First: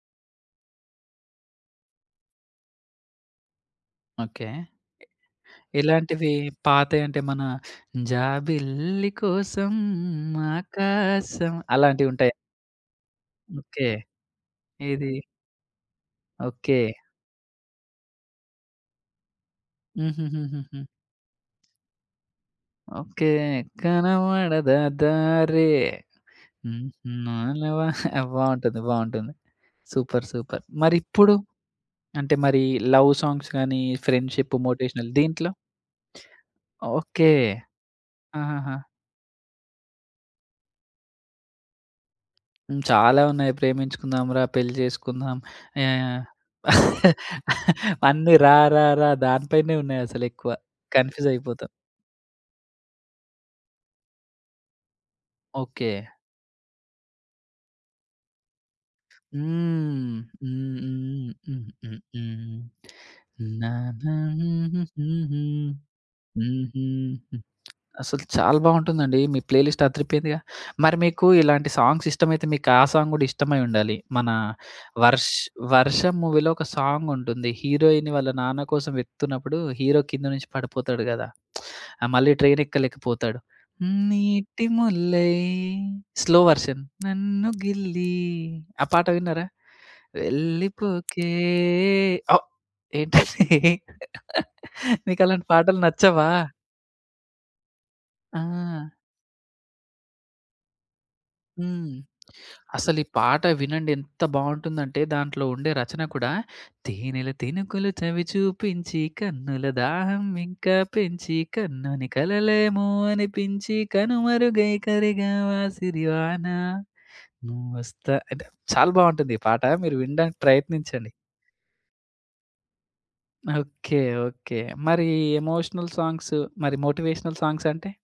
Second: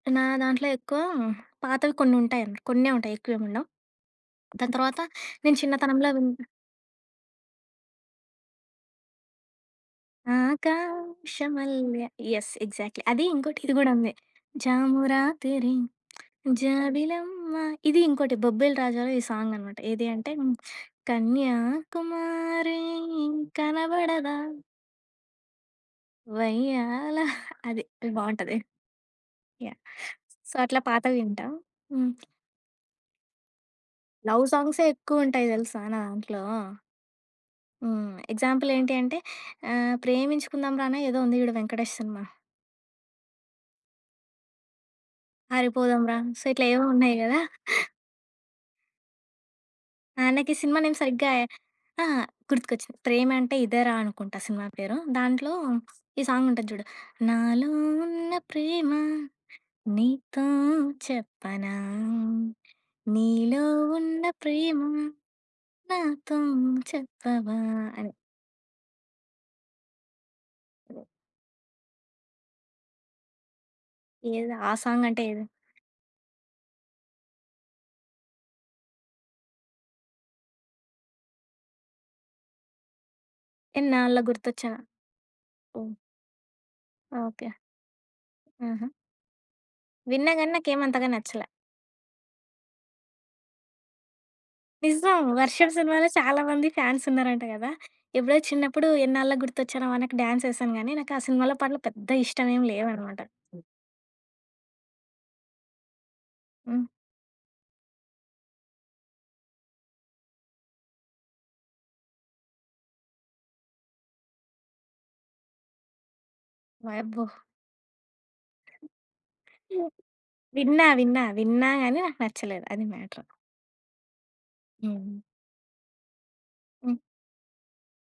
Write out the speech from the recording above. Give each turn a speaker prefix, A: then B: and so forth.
A: నా దాంట్లో ఎక్కువ పాతవి కొన్నుంటాయి. కొన్నే ఉంటాయి. ఎక్కువేముండవు.
B: ఓకే.
A: దాని తర్వాత నేను చిన్నతనంలో
B: ఇలాంటివి
A: విన్నా
B: పాతవి అంటే, మన జాబిల్లి కోసం ఆకాశం
A: ఆకాశమల్లే.
B: అలాంటివి ఉంటాయ?
A: యెస్. ఎగ్జాక్ట్‌లీ. అది ఇంకోటి ఇది
B: ఓకే.
A: గూడా ఉంది.
B: ఏది?
A: జామురాతిరి,
B: ఓకే.
A: జాబిలమ్మ. ఇది ఇంకోటి 'బొబ్బిలి రాజాలో' ఈ సాంగ్ అన్నమాట. ఏది అంటే, హ్మ్.
B: హుహుహుహుహు.
A: కన్యాకుమారి
B: ఓకే.
A: కనబడదా...
B: కనపడదా దారి.
A: వయ్యాల
B: ఊహుఆల వ
A: అది బావుంటది.
B: బావుంటుంది. బావుంటుంది.
A: యాహ్!
B: సూపర్!
A: So
B: super!
A: అట్లా పాతవి
B: మరిప్పుడు
A: వింటా. హ్మ్.
B: అంటే మరి లవ్ సాంగ్స్ గానీ,
A: లవ్
B: ఫ్రెండ్‌షిప్,
A: సాంగ్సే
B: మోటివేషనల్
A: ఎక్కువ ఉంటాయి
B: దీంట్లో?
A: తెలుసా నా దాంట్లో?
B: ఓకే.
A: హ్మ్. ఎగ్జాంపుల్
B: అహహా.
A: ఏంటి అంటే ఆహ్, 'ప్రేమించుకుందాం రానో' ఏదో ఉంది చూడు 'వెంకటేష్' సినిమా.
B: హ్మ్. చాలా ఉన్నాయి. ప్రేమించుకుందాం రా! పెళ్లి చేసుకుందాం
A: పారిపోదాం రా!
B: ఆహ్,
A: సో ఇట్లా ఏవో ఉన్నాయి గదా!
B: అన్నీ రా రా రా దాని పైనే
A: ఆ!
B: ఉన్నాయసలు ఎక్కువ.
A: నాకి సినిమా నేమ్
B: కన్ఫ్యూజ్
A: సరిగ్గా ఐ
B: అయిపోతాం.
A: ఆ! గుర్తుకొచ్చింది. 'ప్రేమంటే ఇదేరా!' అనుకుంటా సినిమా పేరు. దాంట్లో
B: ఓకే.
A: ఈ సాంగ్ ఉంటది జూడు, నాలో ఉన్న ప్రేమ,
B: హ్మ్.
A: నీతో
B: హ్మ్ హ్మ్ ఉహ్
A: చెప్పనా?
B: హ్మ్ హ్మ్
A: నీలో
B: నానా
A: ఉన్న ప్రేమ,
B: హుహుహుహు
A: నాతో
B: హుహు హ్మ్.
A: చెప్పవా అని.
B: అసలు చాలా బావుంటుందండి. మీ ప్లే లిస్ట్ అదిరిపోయిందిగా! మరి మీకు ఇలాంటి సాంగ్స్ ఇష్టమైతే మీకు ఆ సాంగ్ గూడా ఇష్టమై ఉండాలి. మన
A: ఏది? ఆ సాంగ్ అంటే
B: వర్ష్
A: ఏది?
B: వర్షం మూవీలో ఒక సాంగ్ ఉంటుంది. హీరోయిని వాళ్ళ నాన్న కోసం వెతుకుతున్నప్పుడు హీరో కింద నుంచి పడిపోతాడు గదా! ఆ! మళ్ళీ ట్రైన్ ఎక్కలేకపోతాడు.
A: ఇన్నాళ్ళకి
B: నీటి
A: గుర్తొచ్చా
B: ముల్లై
A: ఓహ్!
B: స్లో వర్షన్ నన్ను
A: ఓకే.
B: గిల్లి ఆ
A: ఆహా!
B: పాట విన్నారా?
A: విన్నా గాని, నాకేం అంతగా
B: వెళ్ళిపోకే
A: నచ్చలా.
B: ఏంటి
A: నిజం.
B: మీకలాంటి
A: వర్షం
B: పాటలు
A: సినిమాలో
B: నచ్చవా?
A: చాలా మంది ఫ్యాన్స్ ఉన్నారంట గదా! ఎప్పుడో చిన్నప్పుడు,
B: ఆ!
A: ఎన్నాళ్లకి గుర్తొచ్చానా వానా‌కి డ్యాన్స్ యేశాను గానీ, నాకు ఆ సినిమాలో పాటలు
B: హ్మ్.
A: పెద్ద ఇష్టం ఏం
B: అసలు ఈ
A: లేవన్నమాట.
B: పాట వినండి ఎంత బావుంటుందంటే దాంట్లో ఉండే రచన కూడా,
A: హ్మ్.
B: తేనెల తినుకులు చవి చూపించి, కన్నుల దాహం ఇంకా పెంచి, కమ్మని కలవేమో అనిపించి, కనుమరుగై కరిగావా, సిరివాన.
A: వాయబ్బో!
B: నువ్వొస్తా అంటే చాలా బావుంటుంది ఈ పాట మీరు వినడానికి
A: విన్నా.
B: ప్రయత్నించండి.
A: విన్నా. విన్నా గాని నాకు నచ్చలేదు. అది మ్యాటర్.
B: ఓకే. ఓకే. మరి
A: హ్మ్.
B: ఎమోషనల్ సాంగ్స్ మరి
A: హ్మ్.
B: మోటివేషనల్ సాంగ్స్ అంటే?